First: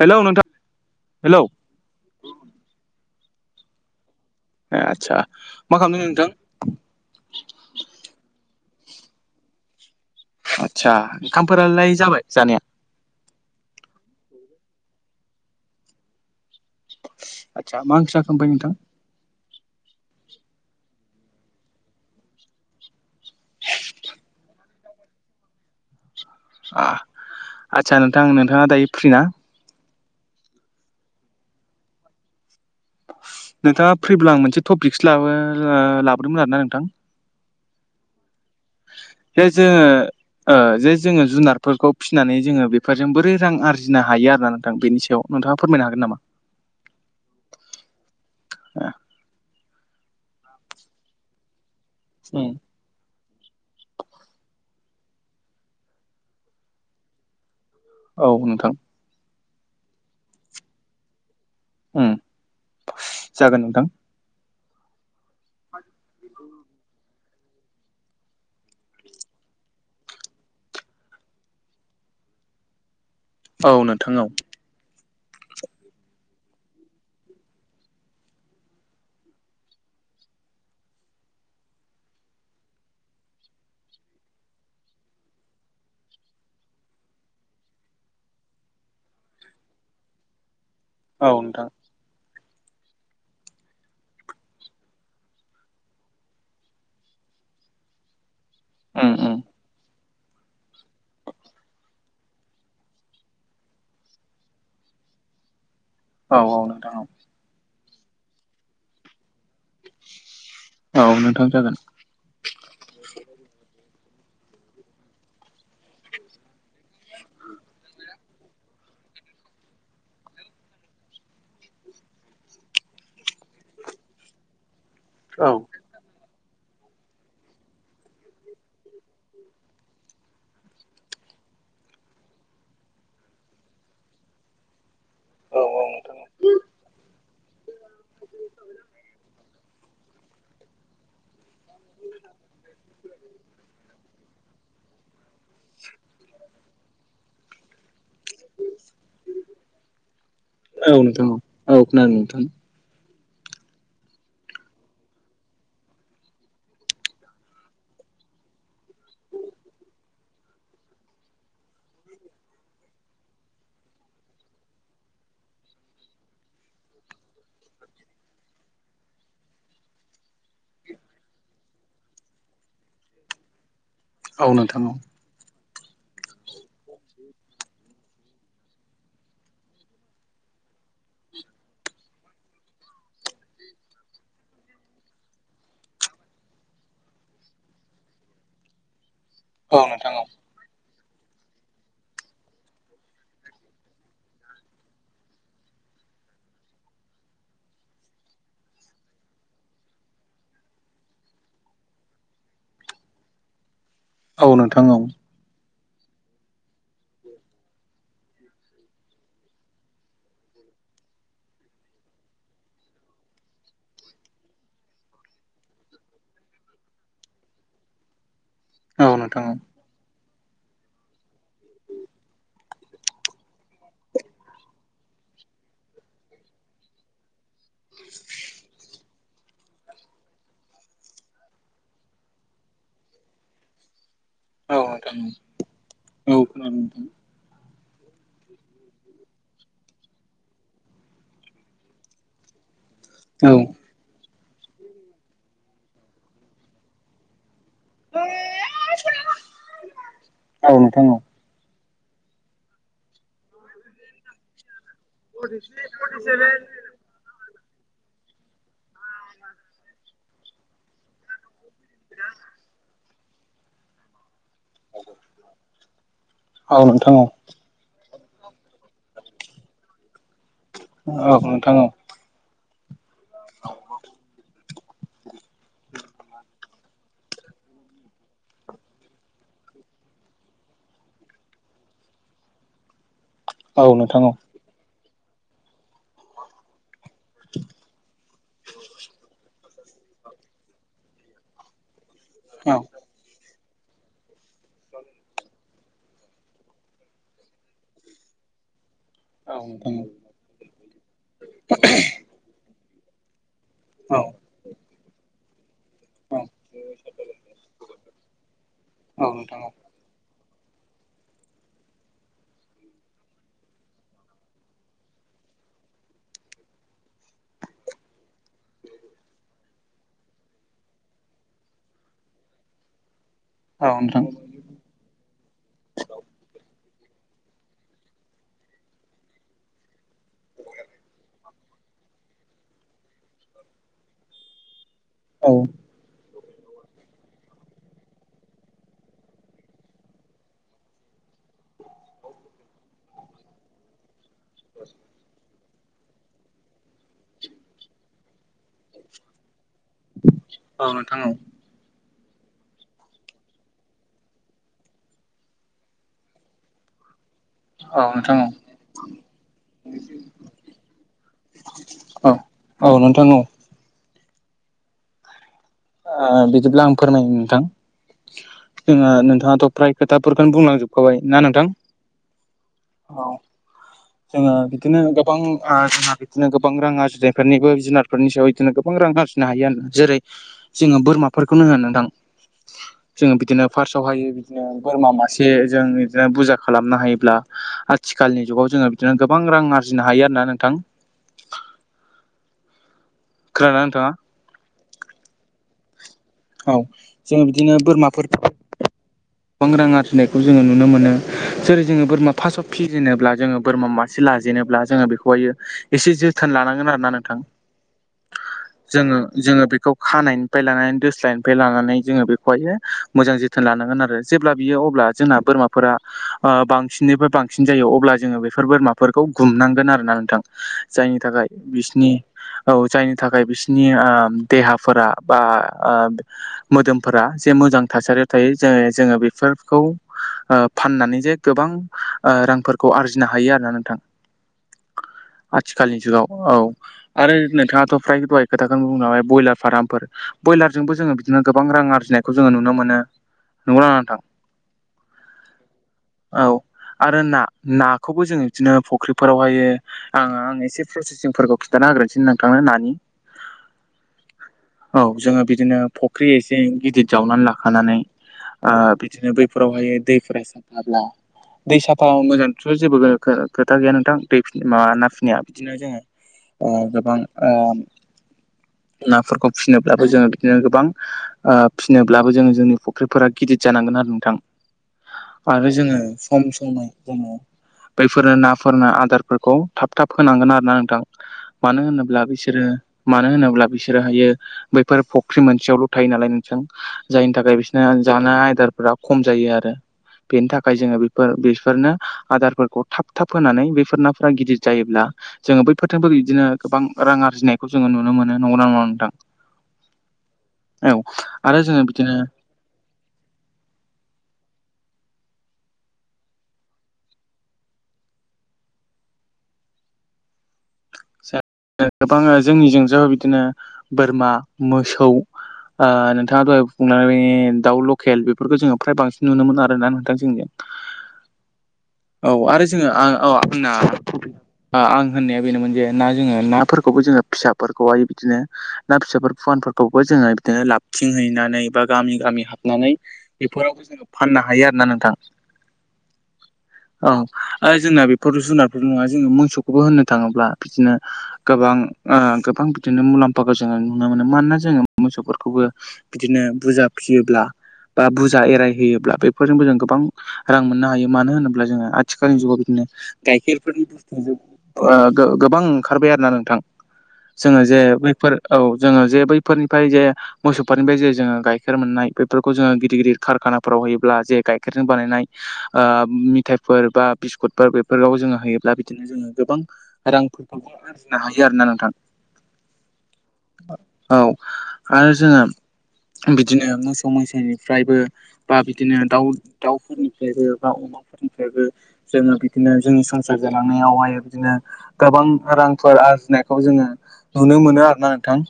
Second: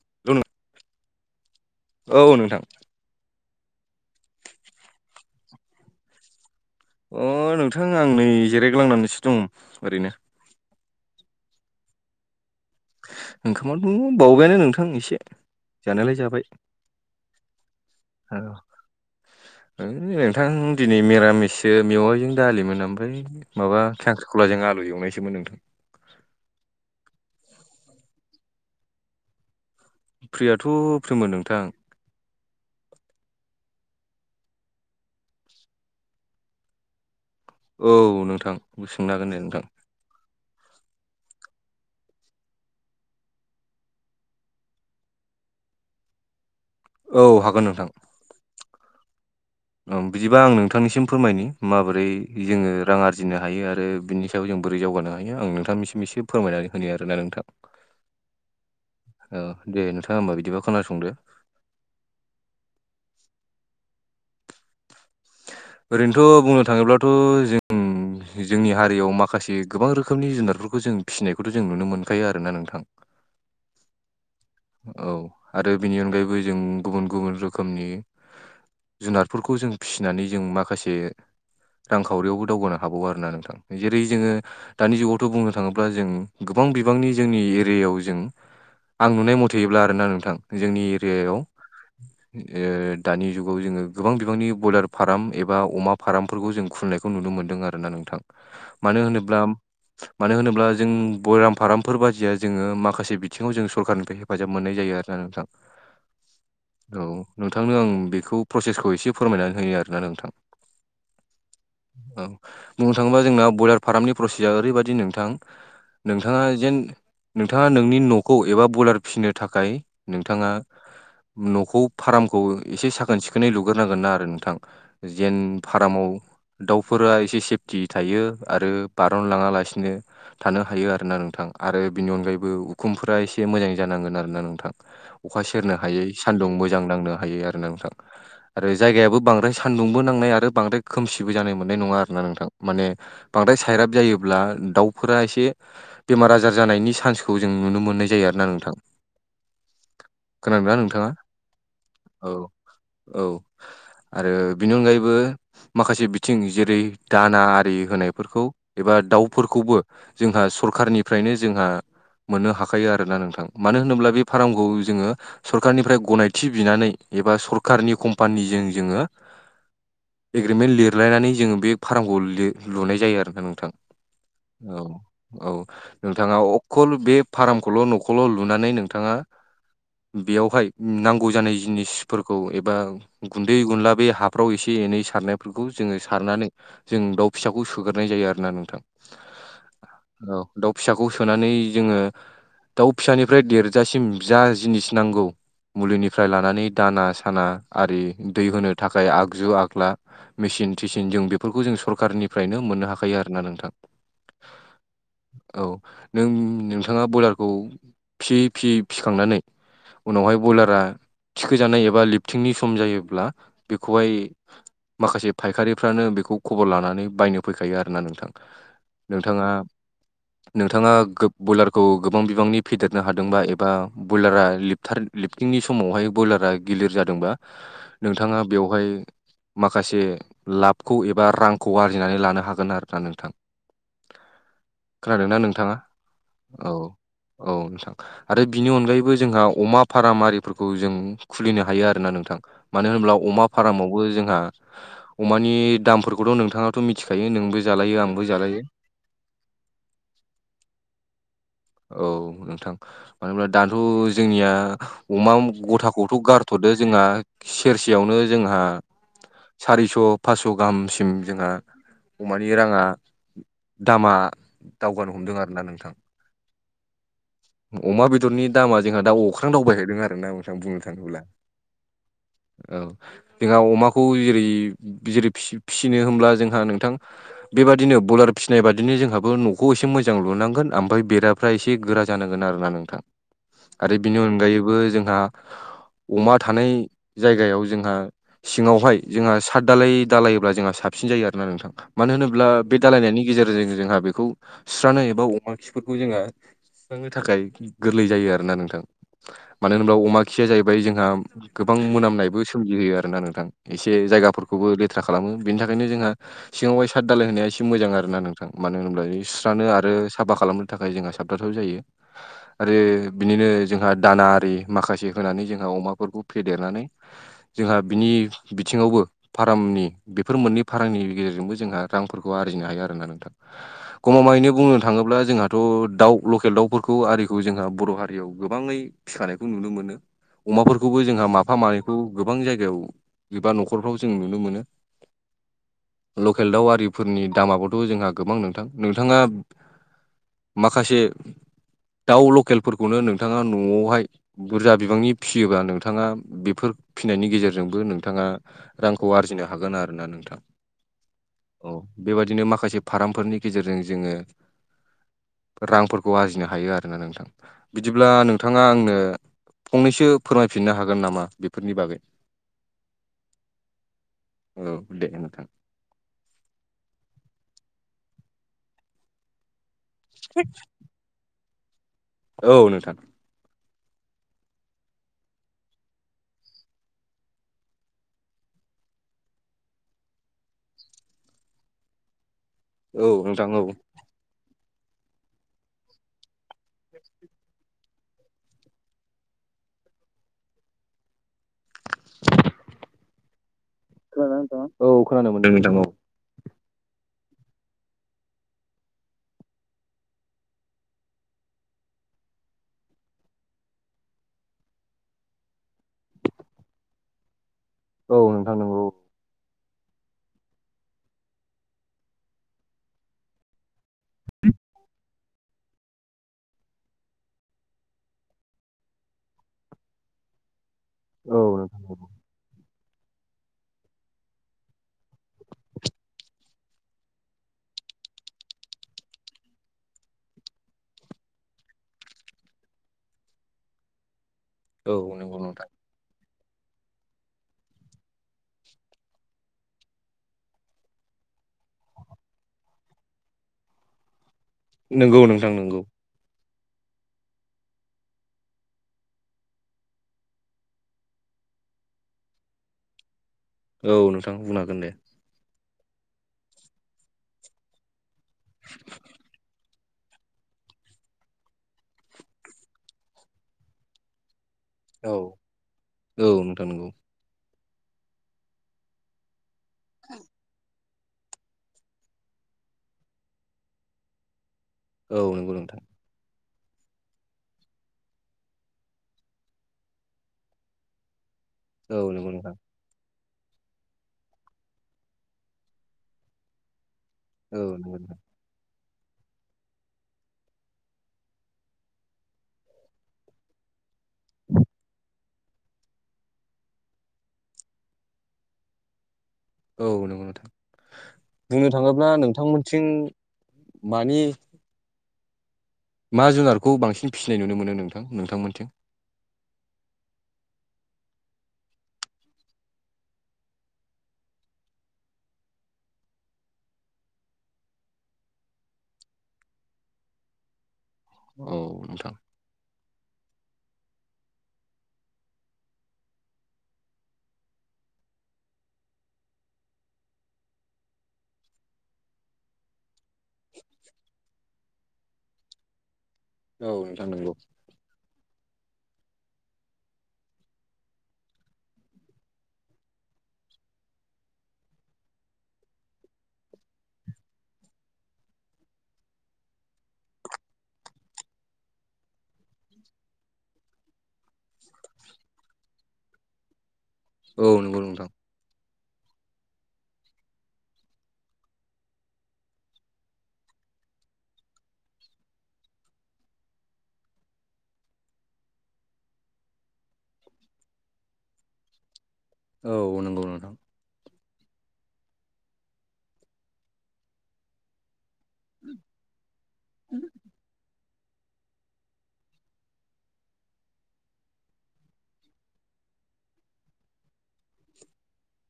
Hello हेल' नों नोंथां hello औ नोंथां ए आतसा मा खालामदों नोंथां अ नोंथां आं नै जिरायग्लांनानैसो दं ओरैनो आदसा ओंखामफोरालाय जाबाय जानाया? ओंखामाथ' बावबायानो नोंथां एसे जानायलाय जाबाय। आदसा मा‌ ओंख्रि जाखो ओमफाय नोंथां? ओइ नोंथां दिनै मिरामिससो मेवाइजों दालिमोन ओमफ्राय माबा खांख्रिखलाजों आलु एवनायसोमोन नोंथां। आ आदसा नोंथां नोंथाङा दायो फ्रि ना? फ्रियाथ' फ्रिमोन नोंथां। नोंथाङा फ्रिब्ला आं मोनसे टपिकसो लाबो ओ लाबोदोंमोन आरोना नोंथां। औ नोंथां सोंनो हागोन दे जे नोंथां जोङो ओ जे जोङो जुनारफोरखौ फिनानै जोङो बेफोरजों बोरै रां आरजिनो हायो आरो ना नोंथां बेनि सायाव नोंथाङा फोरमायनो हागोन नामा? औ हागोन नोंथां। ओम बिदिबा आं नोंथांनिसिम फोरमायनि माबोरै जोङो रां आरजिनो हायो आरो बिनि सायाव जों बोरै जौगानो हायो आं नोंथांनिसिम एसे फोरमायनानै होनो आरोना नोंथां औ नोंथां औ दे नोंथाङा होमबा बिदिबा खोनासंदो। उम जागोन नोंथां। ओरैनोथ' बुंनो थाङोब्लाथ' जों जोंनि हारियाव माखासे गोबां रोखोमनि जुनारफोरखौ जों फिसिनायखौथ' जों नुनो मोनखायो आरोना नोंथां औ नोंथां औ औ आरो बेनि अनगायैबो जों गुबुन गुबुन रोखोमनि जुनारफोरखौ जों फिसिनानै जों माखासे रांखावरियावबो दावगानो हाबावो आरोना नोंथां जेरै जोङो दानि जुगावथ' बुंनो थाङोब्ला जों गोबां बिबांनि जोंनि एरियायाव जों आं नुनाय मथ थेयोब्ला आरोना नोंथां जोंनि औ एरियायाव ओ दानि जुगाव जोङो गोबां बिबांनि बयलार फार्म एबा अमा फार्मफोरखौ जों खुलिनायखौ नुनो मोन्दों आरोना नोंथां मानो होनोब्ला मानो होनोब्ला जों बयराम फारामफोर बायदिया जोङो माखासे बिथिङाव जों सरखारनिफ्राय हेफ फाजाब मोननाय जायो आरोना नोंथां औ नोंथांनो आं बेखौ प्रसेसखौ एसे फोरमायनानै होयो आरोना नोंथां औ नोंथां जागोन औ बुंनो थाङोब्ला जोंना ब्रयलार फार्मनि प्रसेसआ ओरैबायदि नोंथां नोंथाङा जेन नोंथाङा नोंनि न'खौ एबा बयलार फिनो थाखाय नोंथाङा न'खौ फार्मखौ एसे साखोन सिखोनै लुग्रोनांगोन ना आरो नोंथां जेन फारामाव दाउफोरा एसे सेफटि थायो आरो बारनलाङा लासिनो थानो हायो आरोना नोंथां आरो बिनि अनगायैबो उखुमफोरा एसे मोजां जानांगोन आरोना नोंथां अखा औ सेरनो औ हायै नोंथां सान्दुं मोजां नांनो हायै आरो ना नोंथां आरो जायगायाबो बांद्राय सानदुंबो नांनाय आरो बांद्राय खोमसिबो जानो मोननाय नङा आरो ना नोंथां माने बांद्राय साइराब जायोब्ला दाउफोरा एसे बेमार आजार जानायनि चान्सखौ जों नुनो मोननाय जायो आरोना नोंथां। खोनादोंना औ नोंथाङा नोंथां औ नोंथां। औ औ आरो बेनि अनगायैबो माखासे बिथिं जेरै दाना आरि होनायफोरखौ एबा दाउफोरखौबो जोंहा सरखारनिफ्रायनो जोंहा मोननो हाखायो आरोना नोंथां। मानो होनोब्ला बे फार्मखौ जोङो सरखारारनिफ्राय गनायथि बिनानै एबा सरखारारनि कम्पानिजों जोङो एग्रिमेन्ट लिरलायनानै जोङो बे फार्मखौ लुनाय जायो आरोना नोंथां। औ औ नोंथाङा अखल बे फार्मखौल' न'खर ल' लुनानै नोंथाङा बेयावहाय नांगौ जानाय जिनिसफोरखौ एबा गुन्दै गुला बे हाफ्राव एसे एनै सारनायफोरखौ जोंङो सारनानै जों दाउ फिसाखौ सोगोरनाय जायो आरोना नोंथां। औ नोंथां औ। दाउ फिसाखौ सोनानै जोंङो दाउ फिसानिफ्राय देरजासिम जा जिनिस नांगौ। मुलिनिफ्राय लानानै दाना साना आरि दै होनो थाखाय आगजु आग्ला मेसिन थिसिन जों बेफोरखौ जों सरखारनिफ्रायनो मोननो हाखायो आरो ना नोंथां। औ नोंथां औ। औ नों नोंथाङा ब्रयलारखौ फिसियै फिसियै फिखांनानै उनावहाय बयलारा थिखोजानाय एबा लिफथिंनि सम जायोब्ला बेखौहाय माखासे फायखारिफ्रानो बेखौ खबर लानानै बायनो फैखायो आरोना नोंथां। औ नोंथां नोंथाङा औ नोंथाङा बयलारखौ गोबां बिबांनि फेदेरनो हादोंबा एबा ब्रयलारा लिथार लिपटिंनि समावहाय ब्रयलारा गिलिर जादोंबा नोंथाङा बेवहाय माखासे लाबखौ एबा रांखौ आर्जिनानै लानो हागोन आरोना नोंथां। औ खोनादोंना नोंथाङा नोंथां औ। औ नोंथां। आरो बिनि अनगायैबो जोंहा अमा फार्म आरिफोरखौ जों खुलिनो हायो आरोना नोंथां। मानो होनब्ला अमा औ फार्मावबो जोंहा अमानि दामफोरखौथ' नोंथाङाथ' मिथिखायो नोंबो जालायो आंबो जालायो। [unintelligible] औ नोंथां औ। औ नोंथां मानो होनब्ला दाथ' जोंनिया अमा गथाखौथ' गारथ'दो जोंहा सेरसेयावनो जोंहा सारिस' फास्स' गाहामसिम जोंहा अमानि राङा दामा दावगानो हमदों आरोना नोंथां। औ नोंथां औ। अमा बेदरनि दामा जोंहा दा अख्रां दावबायहैदों आरो नोंथां बुंनो थाङोब्ला औ नोंथां औ। औ जोंहा अमाखौ जेरै जेरै फिसि फिसिनो होमब्ला जोंहा नोंथां बेबायदिनो बलार फिसिनाय बादिनो जोंहाबो न'खौ एसे मोजां लुनांगोन ओमफ्राय बेरा फ्रा एसे गोरा जानांगोन आरोना नोंथां औ नोंथां औ नोंथां औ आरो बिनि नोंथां औ नोंथां औ नोंथां अनगायै बो जोंहा अमा थानाय जायगायाव जोंहा सिङावहाय जोंहा साद दालाय दालायोब्ला जोंहा साबसिन जायो आरोना नोंथां मानो होनोब्ला बे दालायनायनि गेजेरजों जोंहा बे खौ सुस्रनानैबा अमा खिफोरखौ जोंङो थिखांनो थाखाय गोरलै जायो आरो ना नोंथां। मानो होनोब्ला अमा खिया जाहैबाय जोंहा गोबां मोनामनायबो सोमजिहोयो आरोना नोंथां। एसे औ जायगाफोरखौबो लेथ्रा खालामो बेनि थाखायनो जोंहा सिङावहाय साद दालाय होनाया एसे मोजां आरो ना नोंथां मानो होनोब्ला सुस्रानो आरो साफा खालामनो। नि थाखाय जोंहा साबदाथाव जायो आरो बिदिनो जोंहा दाना आरि माखासे होनानै जोंहा अमाफोरखौ फेदेरनानै जोंहा बिनि बिथिङावबो फार्मनि बेफोर मोननै फार्नि गेजेरजोंबो जोंहा रांफोरखौ आरजिनो हायो आरोना नोंथां गमामायैनो बुंनो थाङोब्ला जोंहाथ' दाउ लकेल दाउफोरखौ आरिखौ जोंहा बर' हारियाव गोबाङै फिखानायखौ नुनो मोनो। अमाफोरखौबो जोंहा माफा मानैखौ गोबां जायगायाव एबा न'खरफ्राव जों नुनो मोनो। औ। लकेल दाउ आरिफोरनि दामाबोथ' जोंहा गोबां नोंथां नोंथाङा माखासे दाउ लकेलफोरखौनो नोंथाङा न'आवहाय बुरजा बिबांनि फिसियोबा नोंथाङा बेफोर फिनायनि गेजेरजोंबो नोंथाङा रांखौ आरजिनो हागोन आरो ना नोंथां औ बेबायाददिनो माखासे फार्मफोरनि गेजेरजों जोङो रां ग आरजिनो हायो आरोना नोंथां बिदिब्ला नोंथाङा आंनो फंनैसो फोरमायफिननो हागोन नामा बेफोरनि बागै औ औ नोंथां औ औ दे नोंथां बिदिब्ला आं फोरमायो नोंथां जोङो नोंथाङाथ' फ्राय खोथाफोरखौनो बुंलांजोब खबाय ना नोंथां औ नोंथां औ जोङो बिदिनो गोबां जोंहा बिदिनो गोबां रां आरजिनायफोरनिबो जुनार नि सायाव बिदिनो गोबां रां आरजिनो हायो आरोोना जेरै जोङो बोरमाफोरखौनो होनदां औ जोङो नोंथां औ बिदिनो फार्स्ट सहायो बिदिनो बोरमा मासे जों बिदिनो बुरजा खालामनो हायोब्ला आथिखालनि जुगाव जोङो बिदिनो गोबां रां आरजिनो हायो आरोोना नोंथां [inaudible] खोना ना नोंथाङा नोंथाङ औ खोनानो मोनदों नोंथां औ औ जोङो बिदिनो बोरमाफोरखौ गोबां रां आरजिनायखौ जोङो नुनो मोनो जेरै जोङो बोरमा फार्स्टआव फिजेनोब्ला जोङो बोरमा मासे लाजेनोब्ला जोङो बेखौहायो एसे जोथोन लानांगोन आरो ना नोंथां औ नोंथां नंगौ जोङो जोङो बेखौ खानायनिफ्राय लानानै द निफ्राय लानानै जोङो बेखौहाय मोजां जोथोन लानांगोन आरो जेब्ला बियो अब्ला जोंना बोरमा फोर बांसिननिफ्राय बांसिन जायो अब्ला जोङो बेफोर बोरमाफोरखौ गुमनांगोन आरो ना नोंथां जायनि औ थाखाय नोंथां बिसनि औ जायनि थाखाय बिसनि देहाफोरा बा मोदोमफोरा जे मोजां थासारियाव थायो ज जोङो बेफोरखौ फाननानै जे गोबां रांफोरखौ आरजिनो हायो आरोना नोंथां औ नंगौ नंथां आथिखालनि जुगाव औ आरो नोंथाङाथ' फ्राय दहाय खोथाखौनो बुं नाय ब्रयलार फार्मफोर ब्रयलारजोंबो जोङो बिदिनो गोबां रां आर्जिनायखौ जोङो नुनो मोनो नंगौना नोंथां नंगौ नोंथां नोंगौ औ आरो ना नाखौबो जोङो बिदिनो फुख्रिफोरावहायो आं आं एसे प्रसेसिंफोरखौ खिन्थान होग्रोसै नोंथांनो नानि औ नोंथां बुंनो हागोन दे औ जोङो बिदिनो फुख्रि एसे गिदिर जावनानै लाखानानै बिदिनो बैफोराव ओमायो दैफोरा साफाब्ला दै साफा मोजांथ' जेबो खोथा गैया नोंथां दै माबा ना औ फिनाया बिदिनो जोङो औ नोंथां नंगौ गोबां ओ नाफोरखौ फिसिनो बो जोङो बिदिनो गोबां फिसिनोब्लाबो जोङो जोंनि फुख्रिफोरा गिदिर जानांगोन आरो नोंथां औ नंगौ आरो नोंथां जोङो सम समै जोङो बैफोरनो नाफोरनो आदारफोरखौ थाब थाब होनांगोन आरो ना नोंथां मानो औ होनोब्ला नंगौ नोंथां बिसोरो मानो होनोब्ला बिसोरोहायो बैफोर फख्रि मोनसेयावल' थायो नालाय नोंसो जायनि थाखाय औ बिसोरना नंगौ नोंथां जानाय आयदारफोराव खम जायो आरो बेनि थाखाय जोङो बेफोर बेफोरनो आदारफोरखौ थाब थाब होनानै बेफोर नाफोरा गिदिर जायोब्ला जोङो बैफोरजोंबो बिदिनो गोबां रां आरजिनायखौ जोङो नुनो मोनो नंगौना नङा नोंथां औ नंगौ नथां औ आरो बुंनो जोङो थाङोब्ला बिदिनो नोंथांमोनथिं मानि मा जुनारखौ बांसिन फिसिनाय नुनो मोनो नोंथां नोंथांमोनथिं जों गोबां जोंनिजों जाय बिदिनो बोरमा मोसौ ओ नोंथाङा दहाय बुंनानै दाउ लकेल बेफोरखौ जोङो फ्राय बांसिन नुनो मोन आरोना नोंथां जोंनि आ औ नोंथां औ आरो जोङो आ औ आंना आं होननाया बेनोमोन जे ना जोङो नाफोरखौबो जोङो फिसाफोरखौहाय बिदिनो ना फिसाफोर फुवानफोरखौबो जोङो बिदिनो लाबथिंहैनानै बा गामि गामि हाबनानै बेफोरावबो जोङो फाननो हायो आरोना नोंथाङा औ नोंथां नंगौ औ जोंना बेफोर जुनारफोरल' नङा जोङो मोसौखौबो होननो थाङोब्ला बिदिनो गोबां ओ गोबां बिदिनो मुलाम्फाखौ जों नुनो मोनो मानोना जोङो मोसौफोरखौबो बिदिनो बुरजा फिसियोब्ला बा बुरजा एरायहयोब्ला बेफोरजोंबो जों गोबां रां मोननो हायो मानो होनोब्ला ब्ला जोङो आथिखालनि जुगाव बिदिनो गाइखेरफोरनि बुस्थुआ ज गोबां ओंखारबाय आरोना नोंथां औ जोङो नंगौ जे नोंथां बैफोर औ जोङो जे बैफोरनिफ्राय जे मोसौफोरनिफ्राय जे जोङो गाइखेर मोननाय बेफोरखौ जोङो गिदिर गिदिर कारखानाफोराव होयोब्ला जे गाइखेरजों बानायनाय ओ फिथाइफोर बा बिस्कुटफोर बेफोरखौ जोङो होयोब्ला बिदिनो जोङो गोबां रांफोरखौ आरजिनो हायो आरोना नोंथां औ नंगौ नोंथां औ आरो जोङो बिदिनो मोसौ मैसोनिफ्रायबो बा बिदिनो दाउ दाउफोरनिफ्रायबो बा अमाफोरनिफ्रायबो जोङो बिदिनो जोंनि संसार जालांनायावहाय बिदिनो गोबां रांफोर आरजिनायखौ जोङो नुनो मोनो आरोना नोंथां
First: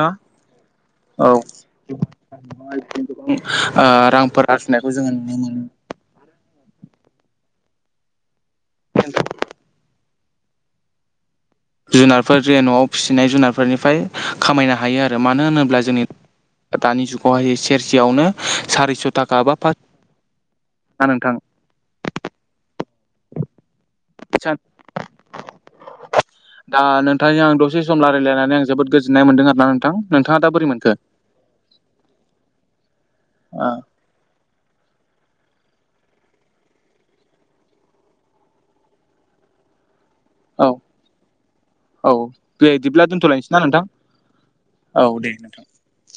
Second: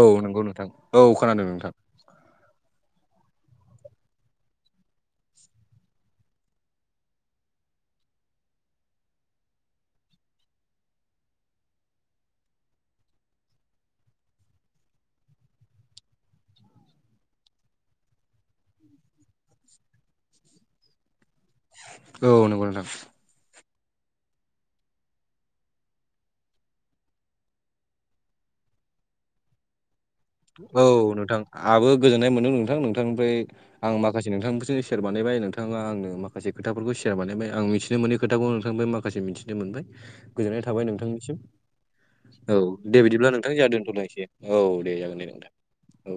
औ नंगौ नोंथां औ खोनादों नोंथां औनो गोबां रांफोर आरजिनायखौ जोङो नुनो मोनो [unintelligible] जुनारफोर जे न'आव फिसिनाय जुनारफोरनिफ्राय खामायनो हायो आरो मानो होनोब्ला जोंनि दानि जुगावहाय सेरसेयावनो सारिस' थाखा बा पास हा नोंथां औ नांगौ नोंथां आटसा दा नोंथांजों आं दसे सम रायलायनानै आं जोबोद गोजोननाय मोनदों आरोना नोंथां नोंथाङा दा बोरै औ मोनखो? नोंथां आहाबो गोजोननाय मोनदों नोंथां नोंथांनिफ्राय आं माखासे नोंथांनि सेयार बानायबाय नोंथाङा आंनो माखासे खोथाफोरखौ सेयार बानायबाय आं मिथिनो मोनै खोथाखौ नोंथांनिफ्राय माखासे मिथि मोनबाय [inaudible] गोजोननाय थाबाय नोंथांनिसिम औ दे बिदिब्ला नोंथां जेहा दोन्थ'लांसै औ दे जागोन दे नोंथां औ